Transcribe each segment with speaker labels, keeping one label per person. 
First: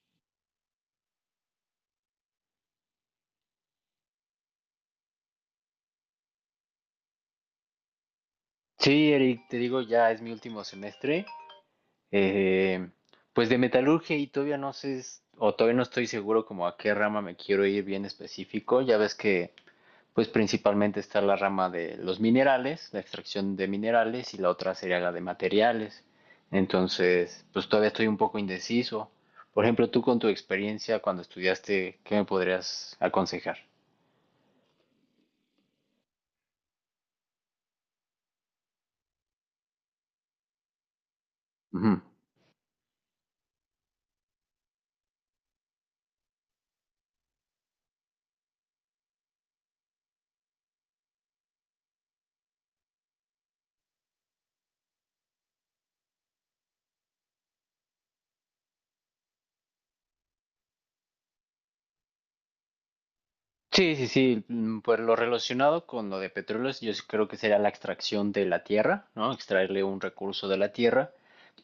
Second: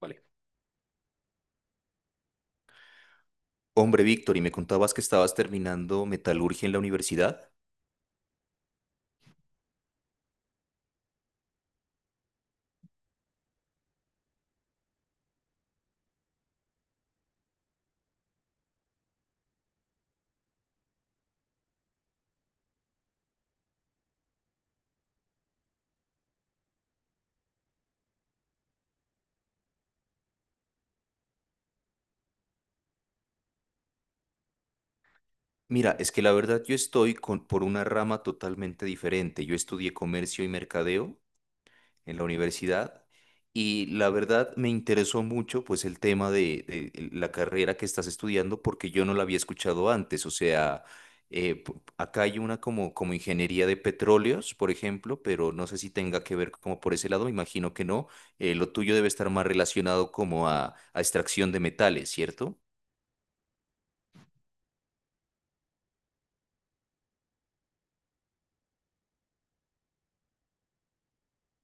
Speaker 1: Vale. Hombre, Víctor, y me contabas que estabas terminando metalurgia en la universidad.
Speaker 2: Sí, Eric, te digo, ya es mi último semestre. eh, pues de metalurgia y todavía no sé, o todavía no estoy seguro como a qué rama me quiero ir bien específico. Ya ves que, pues principalmente está la rama de los minerales, la extracción de minerales, y la otra sería la de materiales. Entonces, pues todavía estoy un poco indeciso. Por ejemplo, tú con tu experiencia cuando estudiaste, ¿qué me podrías aconsejar?
Speaker 1: Mira, es que la verdad yo estoy por una rama totalmente diferente. Yo estudié comercio y mercadeo
Speaker 2: Ujú.
Speaker 1: en la universidad y la verdad me interesó mucho pues el tema de la carrera que estás estudiando porque yo no la había escuchado antes, o sea, acá hay una como ingeniería de petróleos, por ejemplo, pero no sé si tenga que ver como por ese lado, me imagino que no, lo tuyo debe estar más relacionado como a extracción de metales, ¿cierto?
Speaker 2: Sí, sí, sí, mm, pues lo relacionado con lo de petróleos, yo sí creo que sería la extracción de la tierra, ¿no? Extraerle un recurso de la tierra,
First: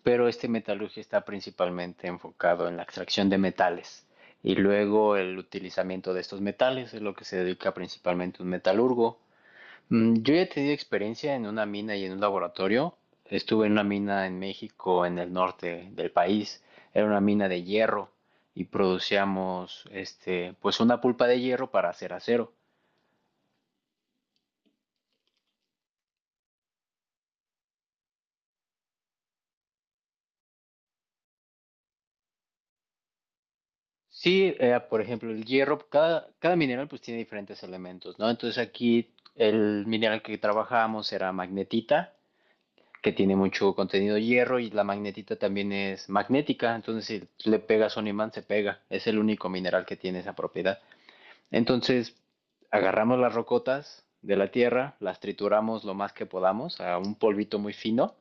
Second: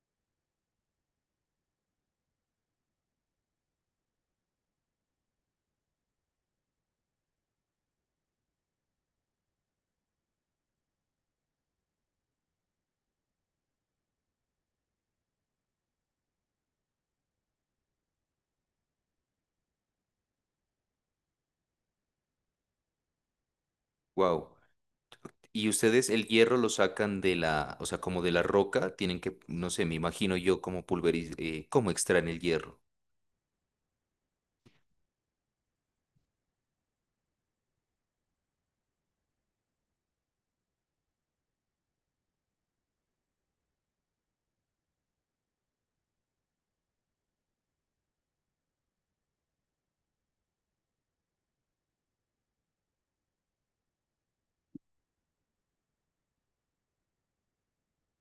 Speaker 2: pero este metalurgia está principalmente enfocado en la extracción de metales y luego el utilizamiento de estos metales es lo que se dedica principalmente un metalurgo. Mm, yo ya he tenido experiencia en una mina y en un laboratorio. Estuve en una mina en México, en el norte del país. Era una mina de hierro y producíamos este, pues una pulpa de hierro para hacer acero.
Speaker 1: Wow. Y ustedes el hierro lo sacan de la, o sea, como de la roca, tienen que, no sé, me imagino yo como pulverizar, ¿cómo extraen el hierro?
Speaker 2: Sí, por ejemplo, el hierro, cada mineral pues tiene diferentes elementos, ¿no? Entonces aquí el mineral que trabajábamos era magnetita, que tiene mucho contenido hierro y la magnetita también es magnética, entonces si le pegas un imán se pega, es el único mineral que tiene esa propiedad. Entonces, agarramos las rocotas de la tierra, las trituramos lo más que podamos a un polvito muy fino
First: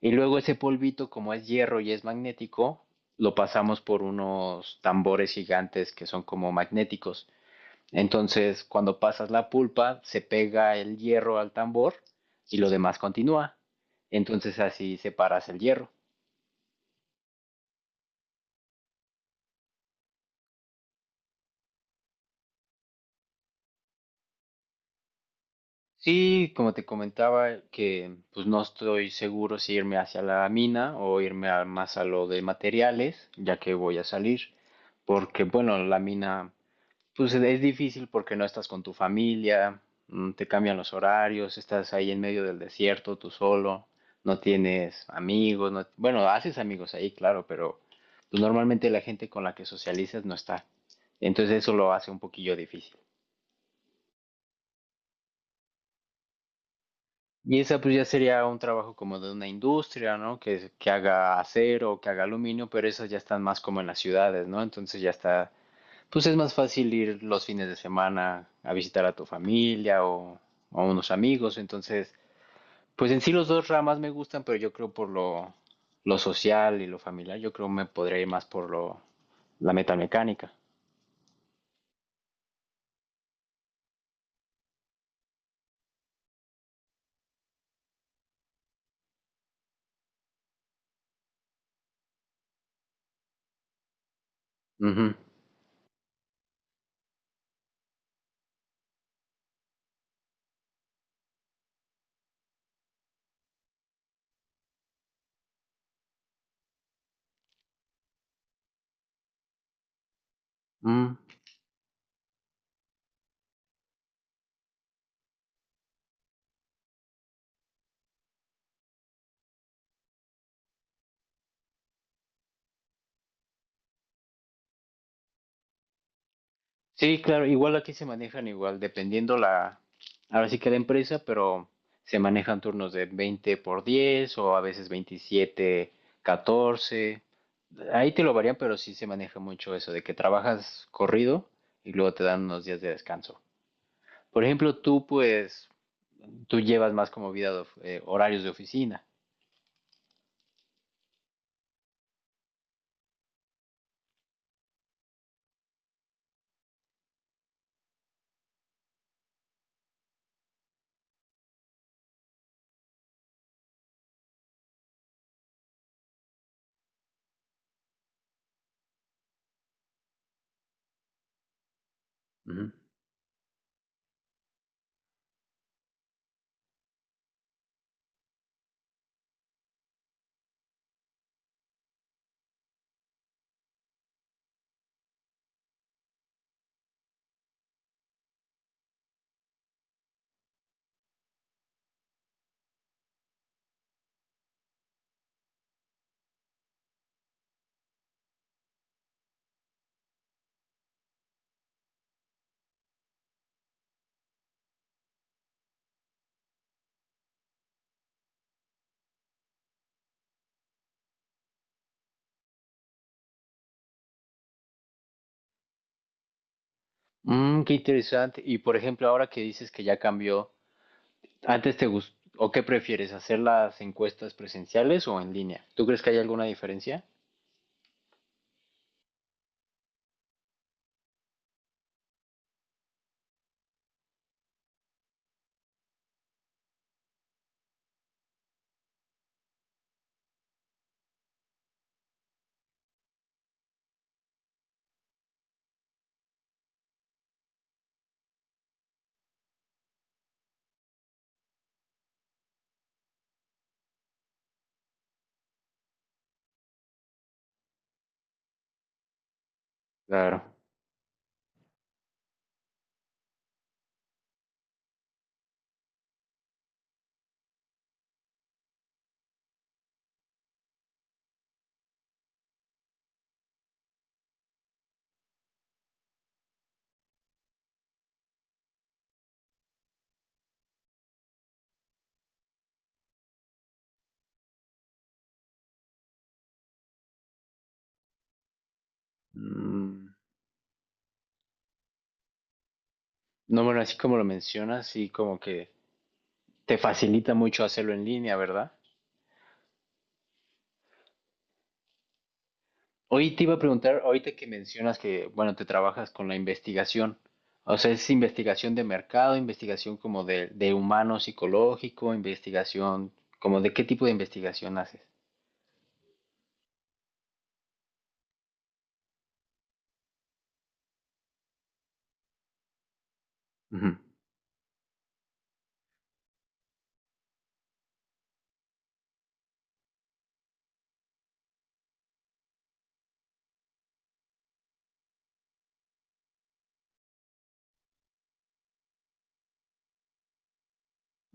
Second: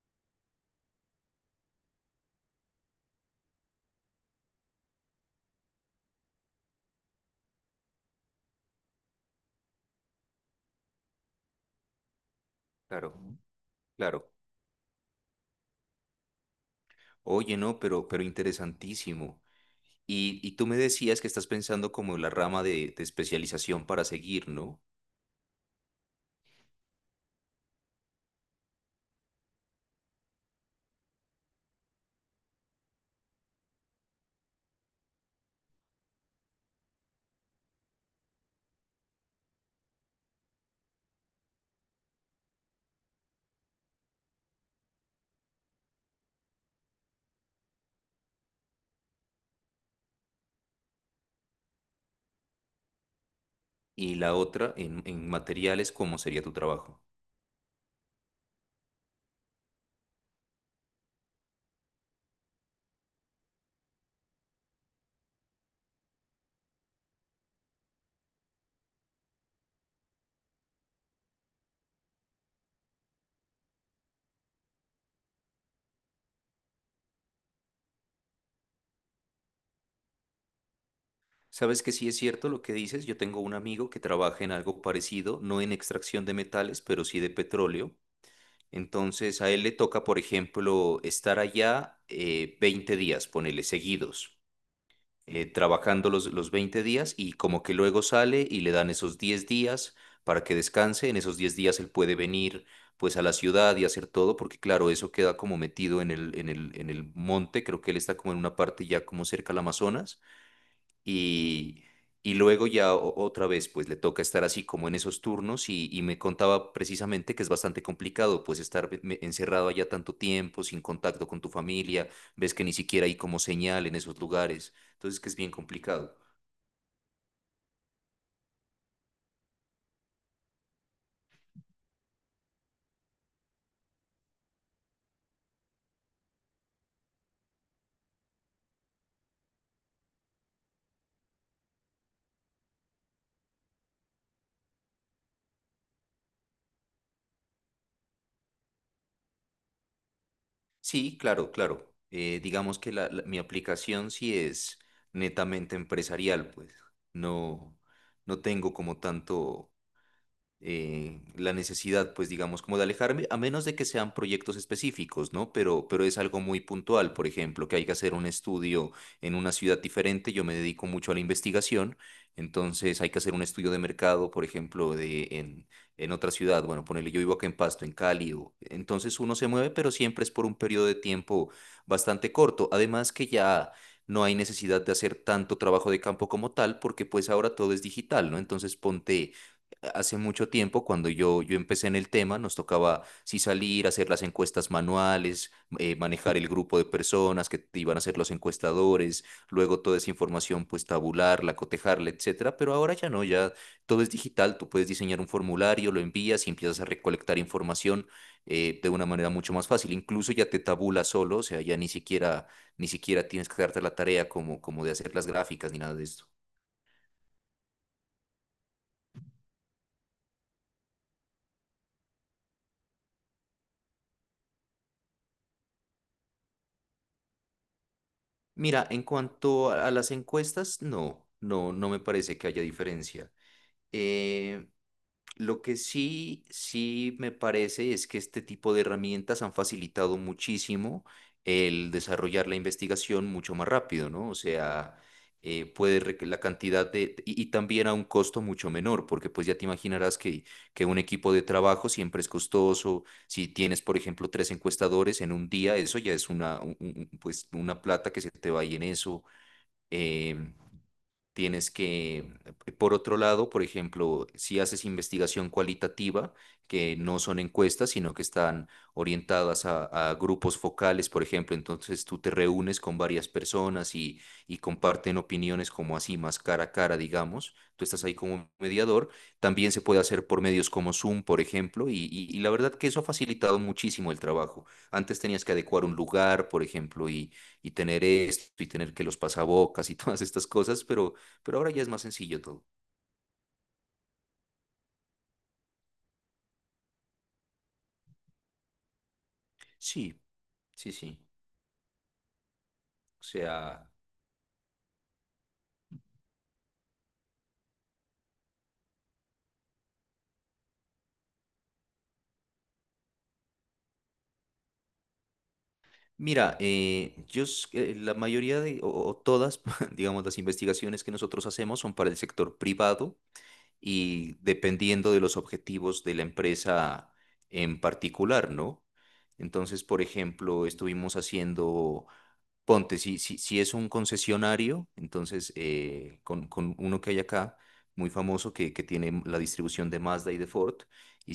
Speaker 2: y luego ese polvito, como es hierro y es magnético, lo pasamos por unos tambores gigantes que son como magnéticos. Entonces, cuando pasas la pulpa, se pega el hierro al tambor y lo demás
Speaker 1: Claro.
Speaker 2: continúa.
Speaker 1: Claro.
Speaker 2: Entonces así separas el hierro.
Speaker 1: Oye, no, pero interesantísimo. Y tú me decías que estás pensando como en la rama de especialización para seguir, ¿no?
Speaker 2: Sí, como te comentaba, que pues no estoy seguro si irme hacia la mina o más a lo de materiales, ya que voy a salir, porque bueno, la mina pues es difícil porque no estás con tu familia, mm, te cambian los horarios, estás ahí en medio del desierto tú solo, no tienes amigos, bueno, haces amigos ahí, claro, pero pues normalmente la gente con la que socializas no está. Entonces eso lo hace un poquillo difícil.
Speaker 1: Y la otra en materiales, ¿cómo sería tu trabajo?
Speaker 2: Y esa pues ya sería un trabajo como de una industria, ¿no? Que haga acero o que haga aluminio, pero esas ya están más como en las ciudades, ¿no? Entonces ya está, pues es más fácil ir los fines de semana a visitar a tu familia o a unos amigos. Entonces, pues en sí los dos ramas me gustan, pero yo creo por lo social y lo familiar, yo creo me podría ir más por lo, la metalmecánica.
Speaker 1: Sabes que sí es cierto lo que dices. Yo tengo un amigo que trabaja en algo parecido, no en extracción de metales, pero sí de petróleo. Entonces a él le toca, por ejemplo, estar allá 20 días, ponele, seguidos.
Speaker 2: Ujú.
Speaker 1: Trabajando los 20 días y como que luego sale y le dan esos 10 días para que descanse. En esos 10 días él puede venir pues a la ciudad y hacer todo, porque claro, eso queda como metido en el monte. Creo que él está como en una parte ya como cerca al Amazonas.
Speaker 2: Mm.
Speaker 1: Y, y luego ya otra vez, pues le toca estar así como en esos turnos y me contaba precisamente que es bastante complicado, pues estar encerrado allá tanto tiempo, sin contacto con tu familia, ves que ni siquiera hay como señal en esos lugares, entonces que es bien complicado.
Speaker 2: Sí, claro, igual aquí se manejan igual, dependiendo la, ahora sí que la empresa, pero se manejan turnos de 20 por 10 o a veces 27, 14. Ahí te lo varían, pero sí se maneja mucho eso, de que trabajas corrido y luego te dan unos días de descanso. Por ejemplo, tú pues, tú llevas más como vida, de horarios de oficina.
Speaker 1: Sí, claro, claro. Digamos que mi aplicación sí es netamente empresarial, pues no, no tengo como tanto la necesidad, pues digamos, como de alejarme, a menos de que sean proyectos específicos, ¿no? Pero es algo muy puntual, por ejemplo, que hay que hacer un estudio en una ciudad diferente. Yo me dedico mucho a la investigación,
Speaker 2: Ujú.
Speaker 1: entonces hay que hacer un estudio de mercado, por ejemplo, en otra ciudad, bueno, ponele, yo vivo acá en Pasto, en Cali, entonces uno se mueve, pero siempre es por un periodo de tiempo bastante corto, además que ya. No hay necesidad de hacer tanto trabajo de campo como tal, porque pues ahora todo es digital, ¿no? Entonces ponte, hace mucho tiempo, cuando yo empecé en el tema, nos tocaba sí salir, hacer las encuestas manuales, manejar el grupo de personas que te iban a ser los encuestadores. Luego toda esa información pues tabularla, cotejarla, etcétera, pero ahora ya no, ya todo es digital. Tú puedes diseñar un formulario, lo envías y empiezas a recolectar información de una manera mucho más fácil. Incluso ya te tabula solo, o sea, ya ni siquiera tienes que darte la tarea como de hacer las gráficas ni nada de esto.
Speaker 2: Mm, qué interesante. Y por ejemplo, ahora que dices que ya cambió, ¿antes te gustó, o qué prefieres, hacer las encuestas presenciales o en línea? ¿Tú crees que hay alguna diferencia?
Speaker 1: Mira, en cuanto a las encuestas, no, no, no me parece que haya diferencia. Eh, lo que sí, sí me parece es que este tipo de herramientas han facilitado muchísimo el desarrollar la investigación mucho más rápido, ¿no? O sea, la cantidad de, y también a un costo mucho menor, porque pues ya te imaginarás que, un equipo de trabajo siempre es costoso. Si tienes, por ejemplo, tres encuestadores en un día, eso ya es pues, una plata que se te va ahí en eso.
Speaker 2: Claro.
Speaker 1: em, Tienes que, por otro lado, por ejemplo, si haces investigación cualitativa, que no son encuestas, sino que están orientadas a grupos focales, por ejemplo. Entonces tú te reúnes con varias personas y comparten opiniones como así, más cara a cara, digamos. Tú estás ahí como mediador, también se puede hacer por medios como Zoom, por ejemplo, y, y la verdad que eso ha facilitado muchísimo el trabajo. Antes tenías que adecuar un lugar, por ejemplo, y tener esto, y tener que los pasabocas y
Speaker 2: Mm.
Speaker 1: todas estas cosas, pero. Pero ahora ya es más sencillo todo.
Speaker 2: No, bueno, así como lo mencionas, sí como que te facilita mucho hacerlo en línea, ¿verdad?
Speaker 1: Sí, sí, sí. O
Speaker 2: Hoy te iba a
Speaker 1: sea,
Speaker 2: preguntar, ahorita que mencionas que, bueno, te trabajas con la investigación, o sea, es investigación de mercado, investigación como de humano psicológico, investigación, como de qué tipo de investigación haces.
Speaker 1: mira, la mayoría de, o todas, digamos, las investigaciones que nosotros hacemos son para el sector privado
Speaker 2: Ujú,
Speaker 1: y dependiendo de los objetivos de la empresa en particular, ¿no? Entonces, por ejemplo, estuvimos haciendo. Ponte, si es un concesionario, entonces con, uno que hay acá, muy famoso, que tiene la distribución de Mazda y de Ford,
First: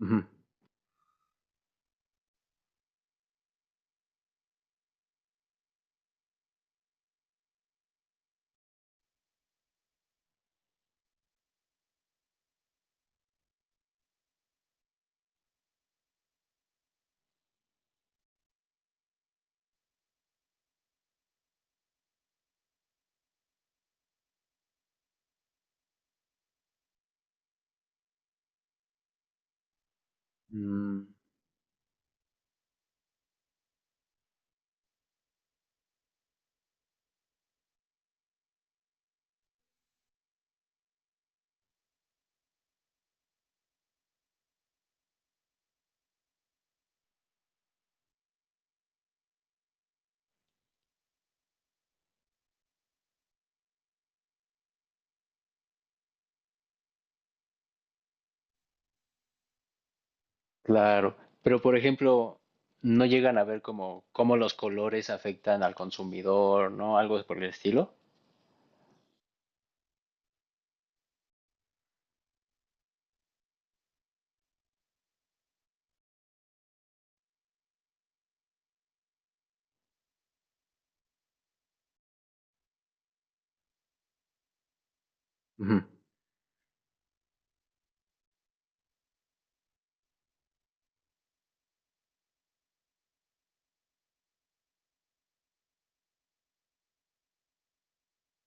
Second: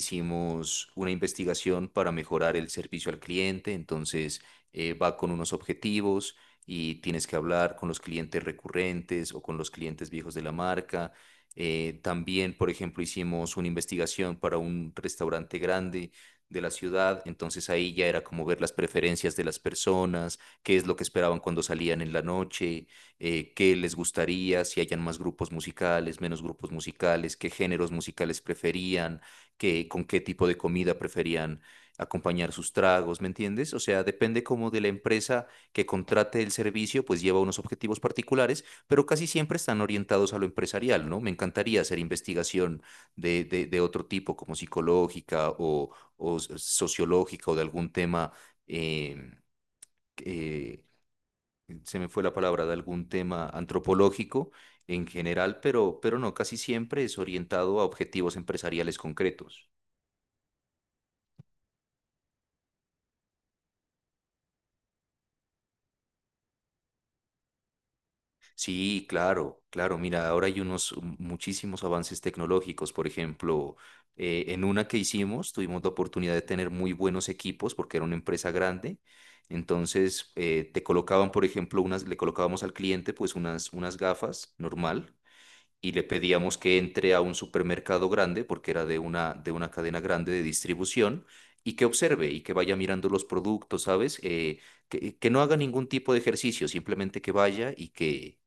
Speaker 2: ujú.
Speaker 1: una investigación para mejorar el servicio al cliente. Entonces va con unos objetivos y tienes que hablar con los clientes recurrentes o con los clientes viejos de la marca. También, por ejemplo, hicimos una investigación para un restaurante grande de la ciudad. Entonces ahí ya era como ver las preferencias de las personas, qué es lo que esperaban cuando salían en la noche, qué les gustaría, si hayan más grupos musicales, menos grupos musicales, qué géneros musicales preferían, con qué tipo de comida
Speaker 2: Mm.
Speaker 1: preferían acompañar sus tragos, ¿me entiendes? O sea, depende como de la empresa que contrate el servicio, pues lleva unos objetivos particulares, pero casi siempre están orientados a lo empresarial, ¿no? Me encantaría hacer investigación de otro tipo, como psicológica o sociológica o de algún tema. eh, eh, se me fue la palabra, de algún tema antropológico en general, pero, no, casi siempre es orientado a objetivos empresariales concretos.
Speaker 2: Claro, pero por ejemplo, no llegan a ver como cómo los colores afectan al consumidor, ¿no? Algo por el estilo.
Speaker 1: Sí, claro, claro. Mira, ahora hay unos muchísimos avances tecnológicos. Por ejemplo, en una que hicimos, tuvimos la oportunidad de tener muy buenos equipos porque era una empresa grande. Entonces, te colocaban, por ejemplo, le colocábamos al cliente pues unas, gafas normal
Speaker 2: Ujú.
Speaker 1: y le pedíamos que entre a un supermercado grande, porque era de una cadena grande de distribución, y que observe y que vaya mirando los productos, ¿sabes? Que no haga ningún tipo de ejercicio, simplemente que vaya y que,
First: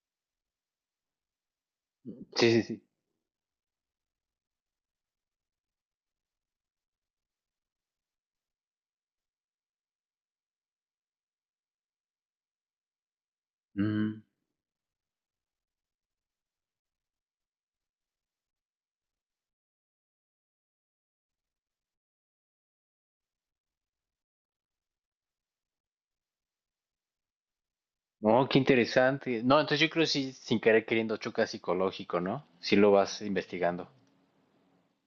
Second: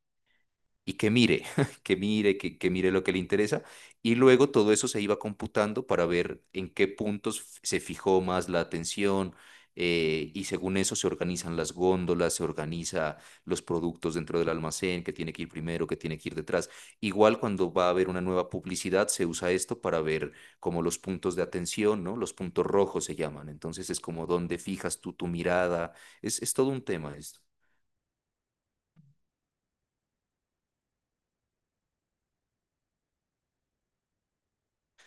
Speaker 1: y que mire, que mire,
Speaker 2: Sí,
Speaker 1: que,
Speaker 2: sí,
Speaker 1: que
Speaker 2: sí.
Speaker 1: mire lo que le interesa. Y luego todo eso se iba computando para ver en qué puntos se fijó más la atención. Y según eso se organizan las góndolas, se organiza los productos
Speaker 2: Mm.
Speaker 1: dentro del almacén, que tiene que ir primero, que tiene que ir detrás. Igual cuando va a haber una nueva publicidad, se usa esto para ver como los puntos de atención, ¿no? Los puntos rojos se llaman. Entonces es como donde fijas tú tu mirada. Es todo un tema esto.
Speaker 2: No, qué interesante. No, entonces yo creo que sí, sin querer queriendo choca psicológico, ¿no? Si lo vas investigando.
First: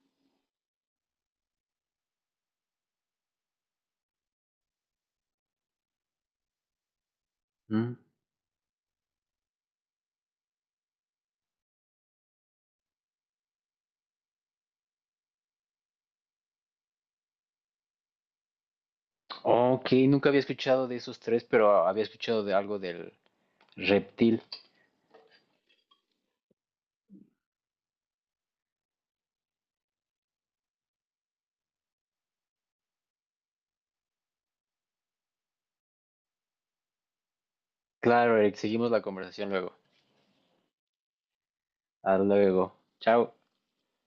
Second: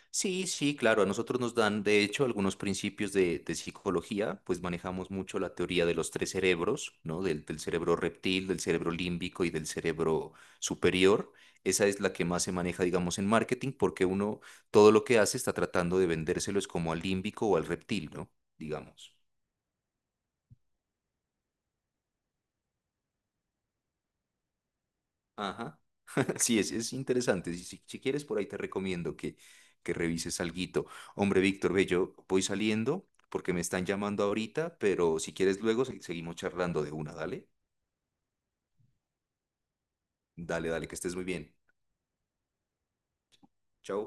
Speaker 1: Sí, sí, claro, a nosotros nos dan, de hecho, algunos principios de psicología. Pues manejamos mucho la teoría de los tres cerebros, ¿no? Del
Speaker 2: Mm.
Speaker 1: cerebro reptil, del cerebro límbico y del cerebro superior. Esa es la que más se maneja, digamos, en marketing, porque uno todo lo que hace está tratando de vendérselo es como al límbico o al reptil, ¿no? Digamos.
Speaker 2: Ok, nunca había escuchado de esos tres, pero había escuchado de algo del reptil.
Speaker 1: Ajá. Sí, es interesante. Si quieres, por ahí te recomiendo que, revises alguito. Hombre, Víctor, ve, yo voy saliendo porque me están llamando ahorita, pero si quieres luego seguimos charlando de una, dale.
Speaker 2: Claro, Eric, seguimos la conversación luego.
Speaker 1: Dale, dale, que estés muy bien.
Speaker 2: Hasta luego. Chao.
Speaker 1: Chao.